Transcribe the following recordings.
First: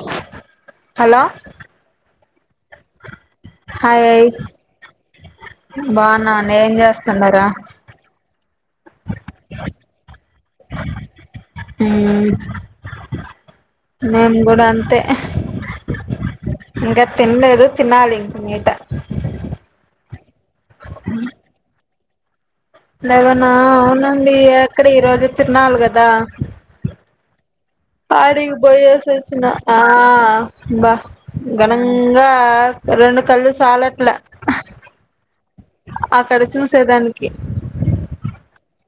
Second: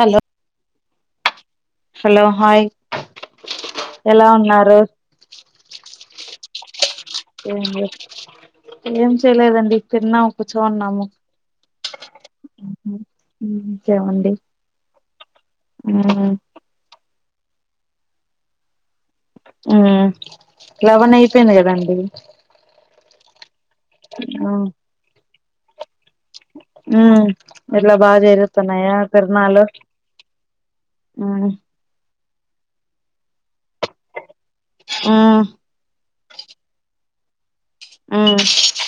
Hello hello hello hi hi ఎలా ఉన్నారు బాగున్నావా అన్న ఏం చేస్తున్నారు ఏం ఏం చేయలేదండి తిన్నాము కూర్చోని ఉన్నాము. మ్మ్ మేము కూడా అంతే మ్మ్ ఇంకా తినలేదు తిన్నాలి ఇంకా మీట ఉమ్ లెవన్ అయిపేయింది కదండి. లేవనా అవునండి ఎక్కడ ఈ రోజు తిన్నాలి కదా ఉమ్ పాడికి పోయేసీ వచ్చిన ఆ బ్బా ఉమ్ గనం న్గా రెండు కళ్ళు సాలేట్లా ఆ అక్కడ చూసేదానికి ఉమ్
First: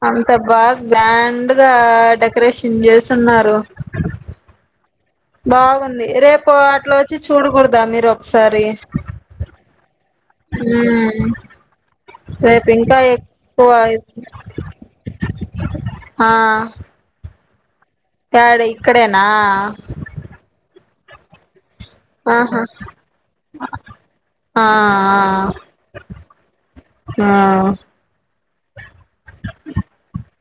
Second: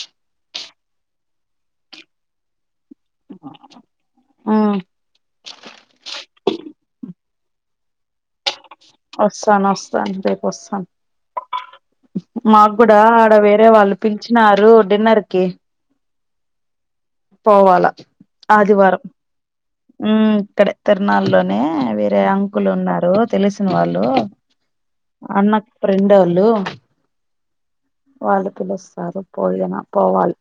అంత బాగ్ గ్రాండ్ గా డెకరేషన్ చేస్తున్నారు. ఉమ్ బాగుంది. రేపు అట్ల వచ్చి చూడకూడదా మీరు ఒకసారి వస్సన్ వస్థన్ రేపుస్థన్ ఉమ్ రేపు మాక్ ఇంకా కూడా అడ వేరే ఎక్కువ వాళ్ళు పిలిచినారు డిన్నర్ కి ఆ పోవాల యాడ ఆదివారం ఇక్కడేనా ఉమ్ ఇక్కడే తిరునాల్ లోనే ఆ వేరే ఆహా అంకులు ఉన్నారు. తెలిసిన వాళ్ళు ఆ అన్నకి ఫ్రెండ్ ఓళ్ళు ఆ పోయినా పోవాలి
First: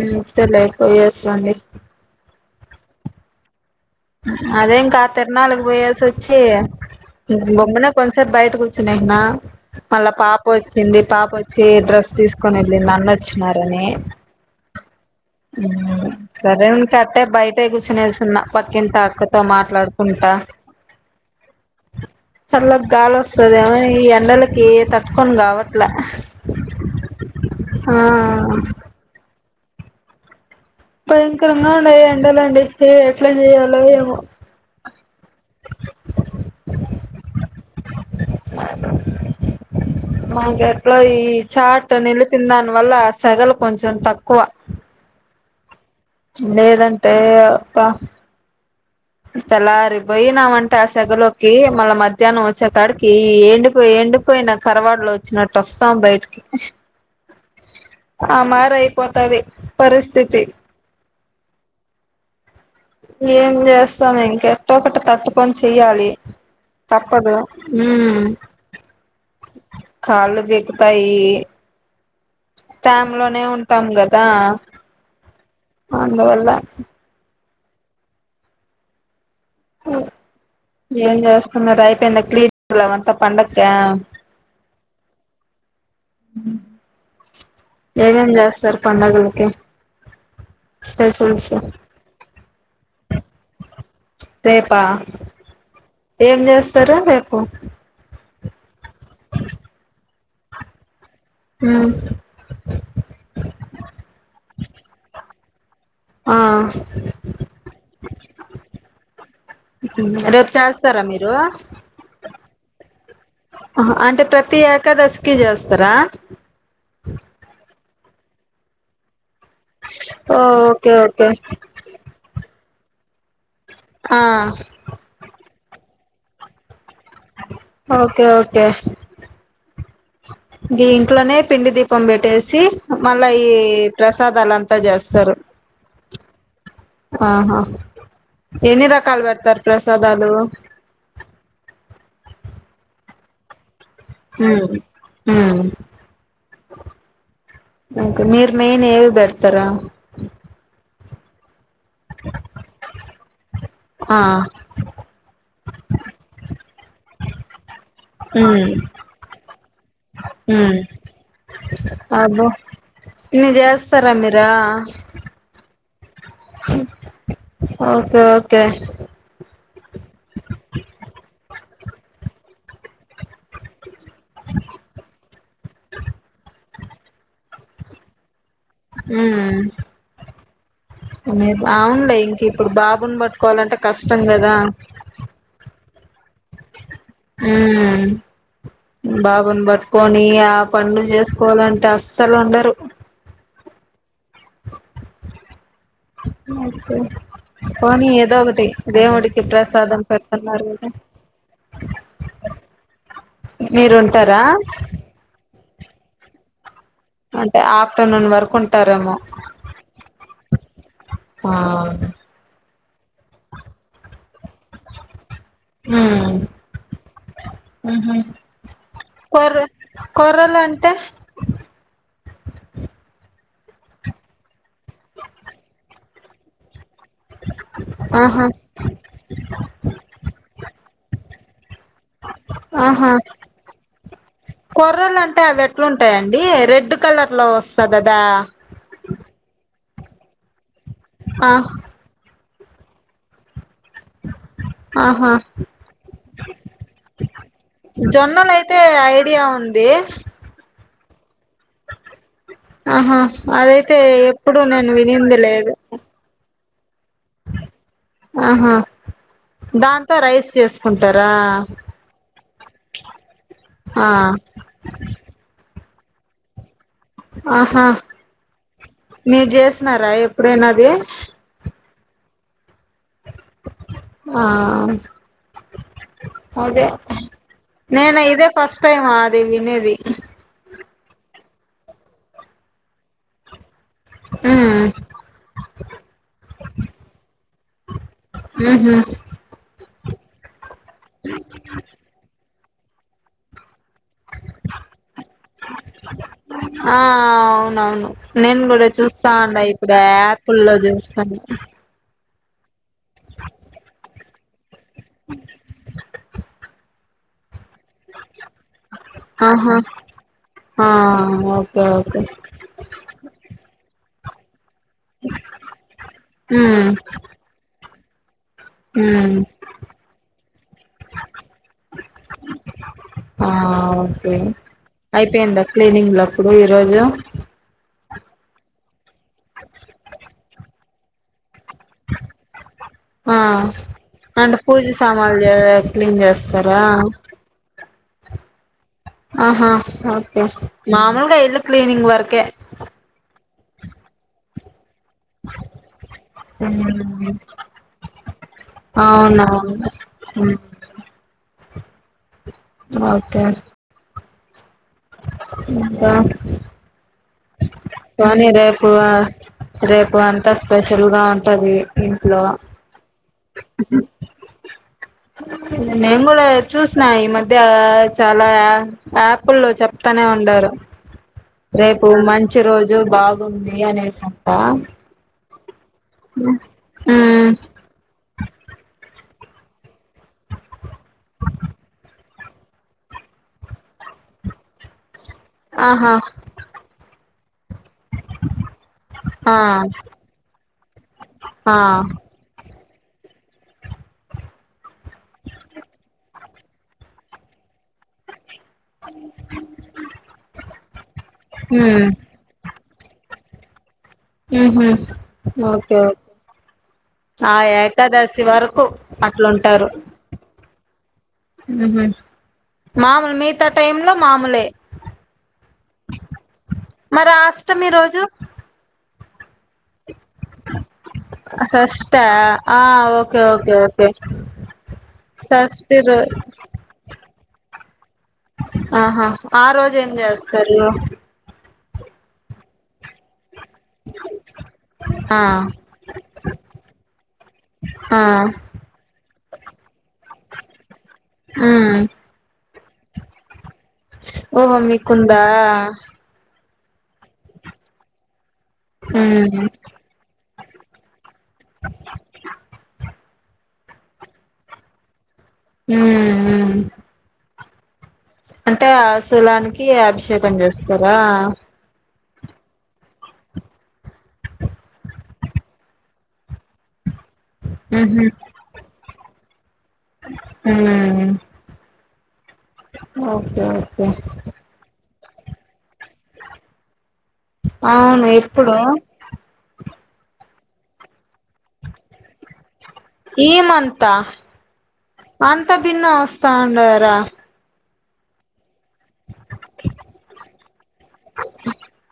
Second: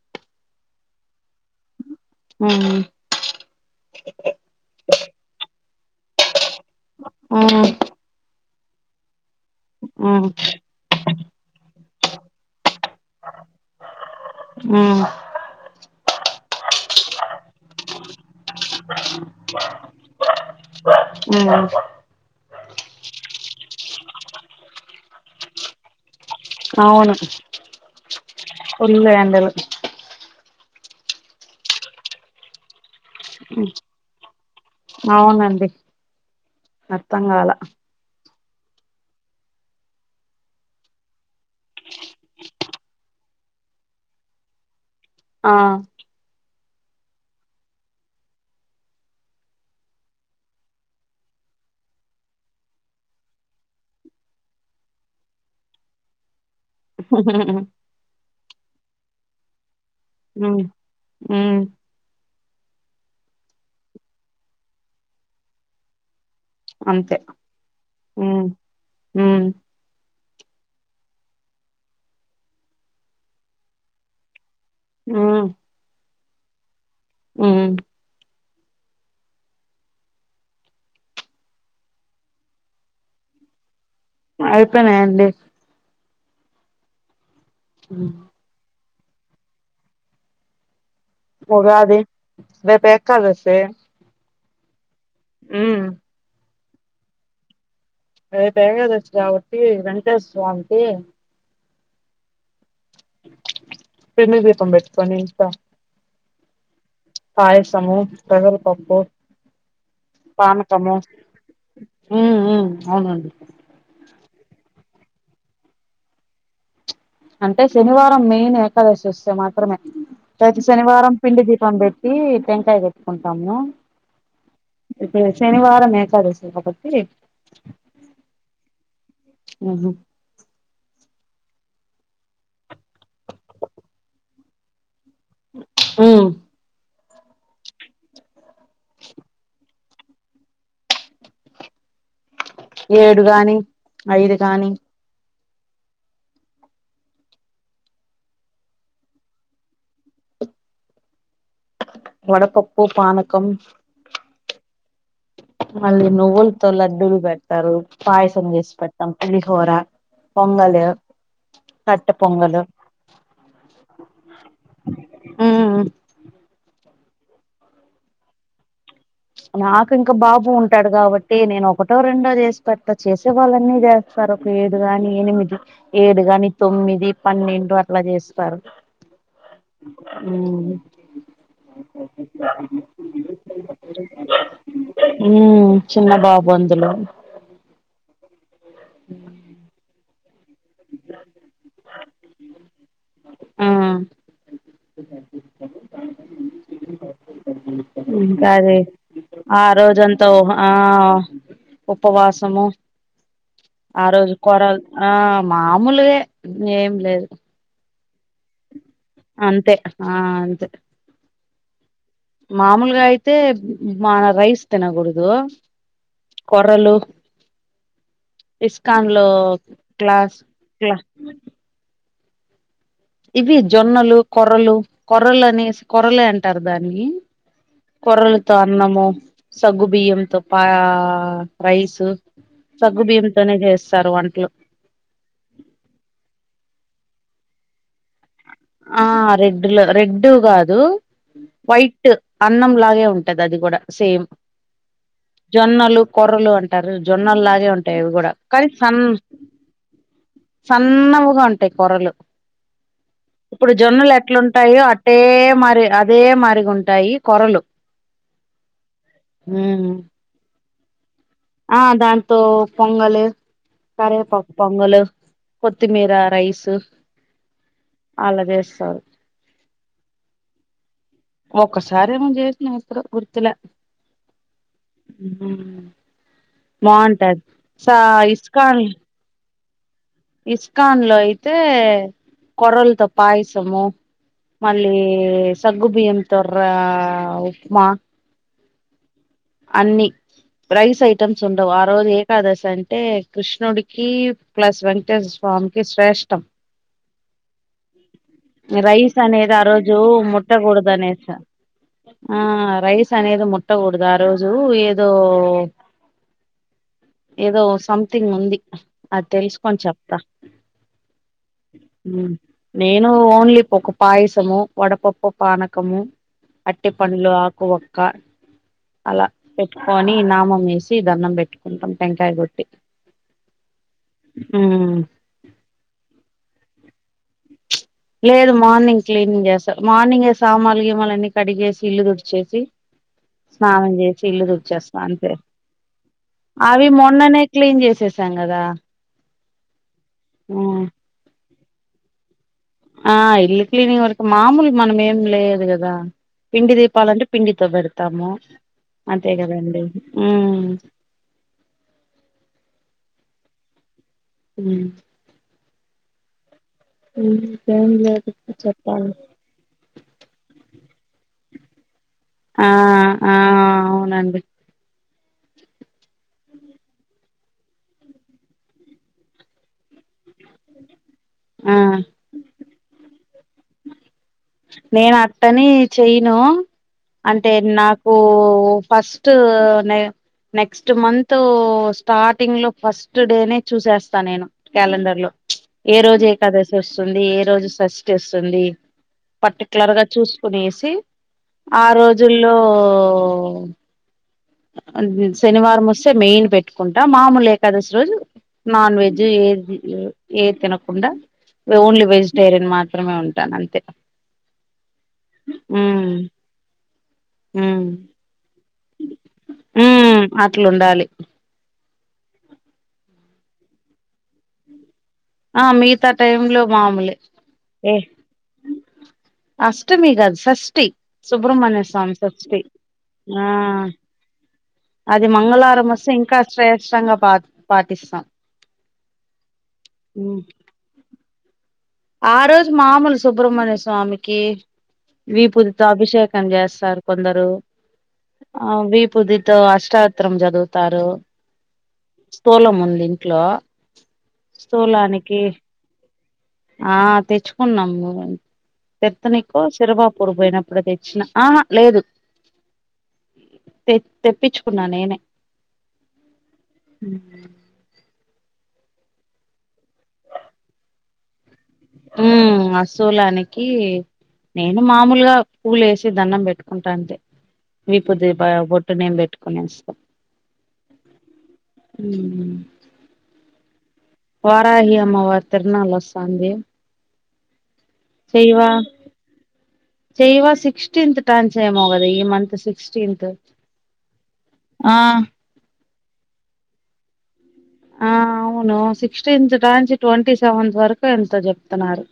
ఉమ్ సర్లే పోయెస్ రండి. ఉమ్ అదేం కాద్ ఇంకా తిరునాళకి పోయాసి వచ్చి ఉమ్ బొమ్మనే కొంచసెప్ బయటకు నిన్న మళ్ళ ఉమ్ పాప వచ్చింది. పాప వచ్చి డ్రెస్ తీసుకొని ఎల్ నిన్న అన్నొచ్చినారని ఉమ్ సరే ఇంకాట్టే బయటే కూర్చునేసున్నా పక్కింటి ఆక్కతో మాట్లాడుకుంటా ఉమ్ చల్లగా గాలిస్తోదా ఈ ఎండలకి తట్టుకొని కావట్లా అవును ఫుల్ ఎండలు భయకరంగా ఉండాయి ఈ ఎండల అండి. అవునండి. అర్థం కాలా మా గట్లో ఈ చాట్ నిలిపిన దాన్ వల్ల సెగలు కొంచెం తక్కువ ఆ లేదంటే ఒక్క తెల్లారి పోయినామంటే ఆ సెగలోకి మళ్ళా మధ్యాహ్నం వచ్చే కాడికి ఎండిపోయి ఎండిపో పోయినా కరవాన్ లో వచ్చినట్టు వస్తాం బయటికి ఆ మారి అయిపోతది పరిస్థితి ఉమ్ ఉమ్ ఏం చేస్తాం ఇంకెట్టో కట్ తట్టుకోని చెయ్యాలి. అంతే తప్పదు హుమ్ ఉమ్ ఉమ్ కాళ్ళు బికుతాయి. టామ్ లోనే ఉంటాం కదా ఉమ్ అందువల్ల ఉమ్ ఏం చేస్తున్నారు అయిపోయిందా క్లీనింగ్ అంతా పండక్కి అయిపోయినాఅండి. ఎవేం చేస్తారు. పండుగలకి స్పెషల్స్ ఉగాది రేపు ఏకాదశి రేపా ఉమ్ ఏం చేస్తారు. రేపు అపు ఏకాదశి కాబట్టి వెంకటేశ్వర స్వామికి హ పరు మీ దీపం పెట్టుకొని ఇంకా ఆ పయసమం పసారాపప్పు రేపు పానకము చేస్తారా మీరు ఆహా అవునండి ప్రతి్యాకాదశకి చేస్తారా అంటే శనివారం మెయిన్ ఏకాదశి వస్తు మాత్రమే ఓ అయితే ఓకే శనివారం ఓకే పిండి దీపం పెట్టి టంకాయ కట్టుకుంటాము ఆ ఇప్పుడు శనివారం ఏకాదశ పటిి ఓకే ఓకే ఉహు దీ అట్లోనే పిండి దీపం పెట్టేసి మళ్ళా ఈ ప్రసాదాలుంతా చేస్త ఆ ఆహా ఎన్ని రకాలు బర్తారు ప్రసాదాలు ఏడు కాని ఐదు కాగాని ఆ ఓకే మీరు మెయిన్ ఏవి పెడతారా వడపప్పు పనకం ఆ మళ్ళ నువ్వులతో లడ్డలు పెడతారు పాయసం ఉమ్ వేసి పెడతాం పులిహోర పొంగాలి అబో న చేస్తారా మీరా ఉమ్ ఓకే ఓకే నాకు ఇంకా బాబు ఉంటాడు కాబట్టి నేను ఒకటో రెండో చేసి పెట్ట చే వాళ్ళన్నీ చేస్తారు ఒక ఏడు గాని ఎనిమిది ఏడు గాని తొమ్మిది పన్నెండు అట్లా చేస్తారు ఉమ్ బావున్నాయి ఇంక ఇప్పుడు బాబును పట్టుకోవాలంటే కష్టంగాదా ఉమ్ చిన్న బాబు అందులో బాబును పట్టుకొని ఆ పంలు చేసుకోవాలంటే అస్సలు ఉండరు ఆ ఓకే పోనీ ఏదో ఒకటి ఇంకాది దేవుడికి ఆ ప్రసాదం రోజంతా పెడుతున్నారు ఆ కదా ఉపవాసము ఆ రోజు మీరుంటారా కూరలు ఆ మామూలువె ఏం లేదు నన్న వరకుంట అంతే ఆ అంతే అను మామూలుగా అయితే మన రైస్ తినకూడదు కొర్రలు హ ఇస్కాన్ లో కొర్ర క్లాస్ కొర్రలు అంటే క్లా ఇవి జొన్నలు కొరలు కొరలని కొరళ అంటారు దా ఆహా కొర్రలతో అన్నము సగ్గు బియ్యంతో పా రైసు ఆహా కొర్రలు అంటే అవి ఎట్లుంటాయంండి రెడ్ కలర్ లో సదదా ఆ రెడ్ లో రెడ్డు కాదు ఆ వైట్ అన్నం లాగే ఉంటది అది కూడా సేమ్ ఆహా జొన్నలు కొర్రలు అంటారు జొన్నలులాగే ఉంటాయివి కూడా కానీ సన్ ముందే సన్నవుగా ఉంటాయి కొరలు ఆహా ఇప్పుడు అదైతే జొన్నలు ఎప్పుడు ఎట్లుంటాయో నేను అట్టే వినింది లేదు మరి అదే మరిగా ఉంటాఈ కొరలు ఆహా దాంతో రైస్ చేసుకుంటారా ఆ దాంతో పొంగలి ఆ కరేపా పొంగలు కొత్తిమీర రైస్ ఆహా అలా చేస్తారు మీరు చేసిన్నారా ఎప్పుడైనాది ఒకసారిమో చేసిన ఏమో గుర్తులే ఆ అదే బాగుంటది సా నేను ఇదే ఇస్కాన్ ఫస్ట్ టైమ్ అది వినేది ఇస్కాన్ లో అయితే కొర్రలతో పాయసము ఉమ్ మళ్ళీ సగ్గు బియ్యం రా ఉప్మా ఉ హు అన్ని రైస్ ఐటమ్స్ ఉండవు ఆ రోజు ఏకాదశి అంటే కృష్ణుడికి ప్లస్ వెంకటేశ్వ స్వామికి శ్రేష్టం ఆ అవునవును నేను కూడా రైస్ అనేది చూస్తాం ఆ ఇప్పుడు రోజు యాపిల్లో ముట్టకూడదు అనేసి చూస్తాను ఆ రైస్ అనేది ముట్టకూడదు ఆ రోజు ఏ ఏదో ఏదో సంథింగ్ ఉంది అది ఆహా తెలుసుకొని చెత ఆ ఓకే ఓకే నేను ఓన్లీ ఒక పాయసము వడపప్పు పానకము అట్టి ఉమ్ పండ్లు ఆకువక్క అలా ఉమ్ పెట్టుకొని నామం వేసి దండం పెట్టుకుంటాం టంకాయ కొట్టి ఆ ఓకే ఉమ్. అయిపోయిందా క్లినిక్ లో అప్పుడు ఈరోజు లేదు మార్నింగ్ క్లీనింగ్ చేస్తారు మార్నింగే సామాలు గీమలున్న కడిగేసి ఇల్లు తుడిచేసి ఆ స్నానం చేసి ఇల్లు అంటే పూజ తుడిచేస్తా అ సామాన్లు చే క్లీన్ చేస్తారా అవి మొన్ననే క్లీన్ చేసి చేసాంగదా ఆహా ఓకే మామూలుగా ఇల్లు క్లీనింగ్ వర్కే క్లినింగ్ వరకు మామూలు మనమే లేదు కదా పిండి దీపాలంటే ఉమ్ పిండితో పెడతాము అంతే కదండి అవునవును ఉ ఉమ్ ఓకే ఉ ఇకా ఇంకేం లేదు నీ రేపు చెప్పాలి రేపు అంత స్పెషల్ గా ఉంటది ఇంట్లో ఆ ఆ అవునండి నేను కూడా చూసిన ఈ మధ్య చాలా యాపుల్లో చెప్తానే ఉండారు ఆ రేపు మంచి రోజు బాగుంది అనేసి నేను అత్తని చెయను ఉమ్ అంటే నాకు ఫస్ట్ ఫస్ట్ ను నెక్స్ట్ మంత్ స్టార్టింగ్ లో ఫస్ట్ డేనే చూసేస్తా నేను క్యాలెండర్ లో ఏ ఆహా రోజు ఏకాదశి వస్తుంది ఏ రోజు షష్టి వస్తుంది ఆ పటికలేరుగా గా చూసుకునేసి ఆ రోజుల్లో శనివారం వస్తే మెయియని పెట్టుకుంటా మామూలు ఏకాదశి రోజు నాన్ వెజ్ ఏ ఏ తినకుండా ఓన్లీ ఉమ్ వెజిటేరియన్ మాత్రమే ఉంటాను అంతే ఓకే ఉమ్ ఆ ఉమ్ ఏకాదశి వరకు అట్లుంటారు ఉమ్ అట్లుండాలి ఊ మామూలు మిగతా టై లో మామూలే ఆ మిగతా టైమ్ లో మామూలు మరి ఆ అష్టమి ఏ రోజు అష్టమి గదు షష్ఠి సుబ్ర్మణ్య స్వామి షష్ఠా షష్ఠి ఆ ఓకే ఆ ఓకే ఓకే అది మంగళవారం షష్ఠి వస్తే రో ఇంకా శ్రేష్టంగా పా పాటిస్తాం ఆహా ఆ రోజు ఏం ఉమ్ చేస్తారు ఆ రోజు మాముూలు స సుబ్రహ్మణ్య స్వామికి ఆ వీపుదితో అభిషేకం చేస్తారు కొందరు ఆ ఆ విపుదితో అష్టాత్తరం చదువుతారు ఉమ్ స్థూలం ఉంది లింక్ లో ఓహో మీకుందా ఆ తెచ్చుకున్నాం ఉమ్ తెత్తనికో శరవా పొడిపోయినప్పుడు ఇప్పుడు తెచ్చిన ఆ లేదు తె తెప్పించుకున్నా నేనే హ అంటే ఆ సులానికి అభిషేకం చేస్తారా ఉ అ సూలానికి నేను మామూలుగా పూలు వేసి దన్నం పెట్టుకుంటా అంతే విపు ద ఒట్టు నేంబట్టుకొనే హ ఉ ఓకే ఓకే వారహి అమ్మవ తిరునాళ్వ చాందే అవును ఎప్పుడు చెయవా సిక్స్టీన్త్ టాన్ చేయమో కదా ఈ మంత్ సి ఈమంత ఆ అంత భిన్న వస్తా అండార ఆ అవును సిక్స్టీన్త్ న్ంచి ట్వంటీ సెవెంత్ వరకు ఇ ఎంతో చెప్తున్నారు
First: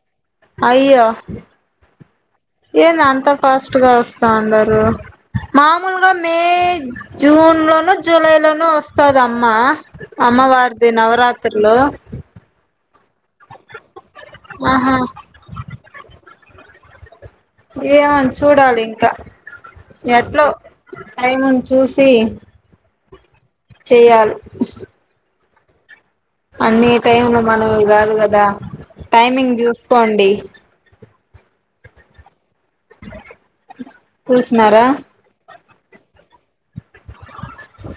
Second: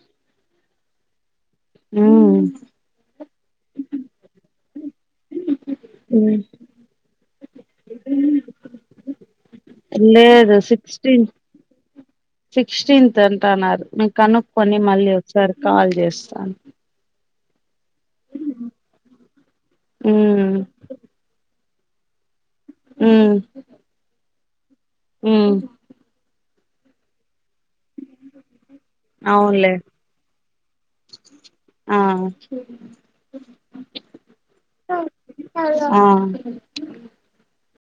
హ ఏనా అంత ఫాస్ట్ గా వస్తాం అన్నారురు మామూలుగా మే జూన్ లోనూ జులై లోనూ వస్తాద అమ్మా అ లేదు అమ్మవారిది సిక్స్టీన్ నవరాత్రిలో సిక్స్టీన్త్ అంట అన్నారు మీ కనుక్కొని ఆహా మళ్ళీ ఒకసారి కాల్ చేస్తాను ఏమని చూడాలి ఇంకా ఎట్లో ఉమ్ టైముని చూసి అ స ఆ అన్ని టైంలు మనం కాదు కదా టైమింగ్ అవునులే చూసుకోండి ఆ తూస్తున్నారా ఆ [inaudible]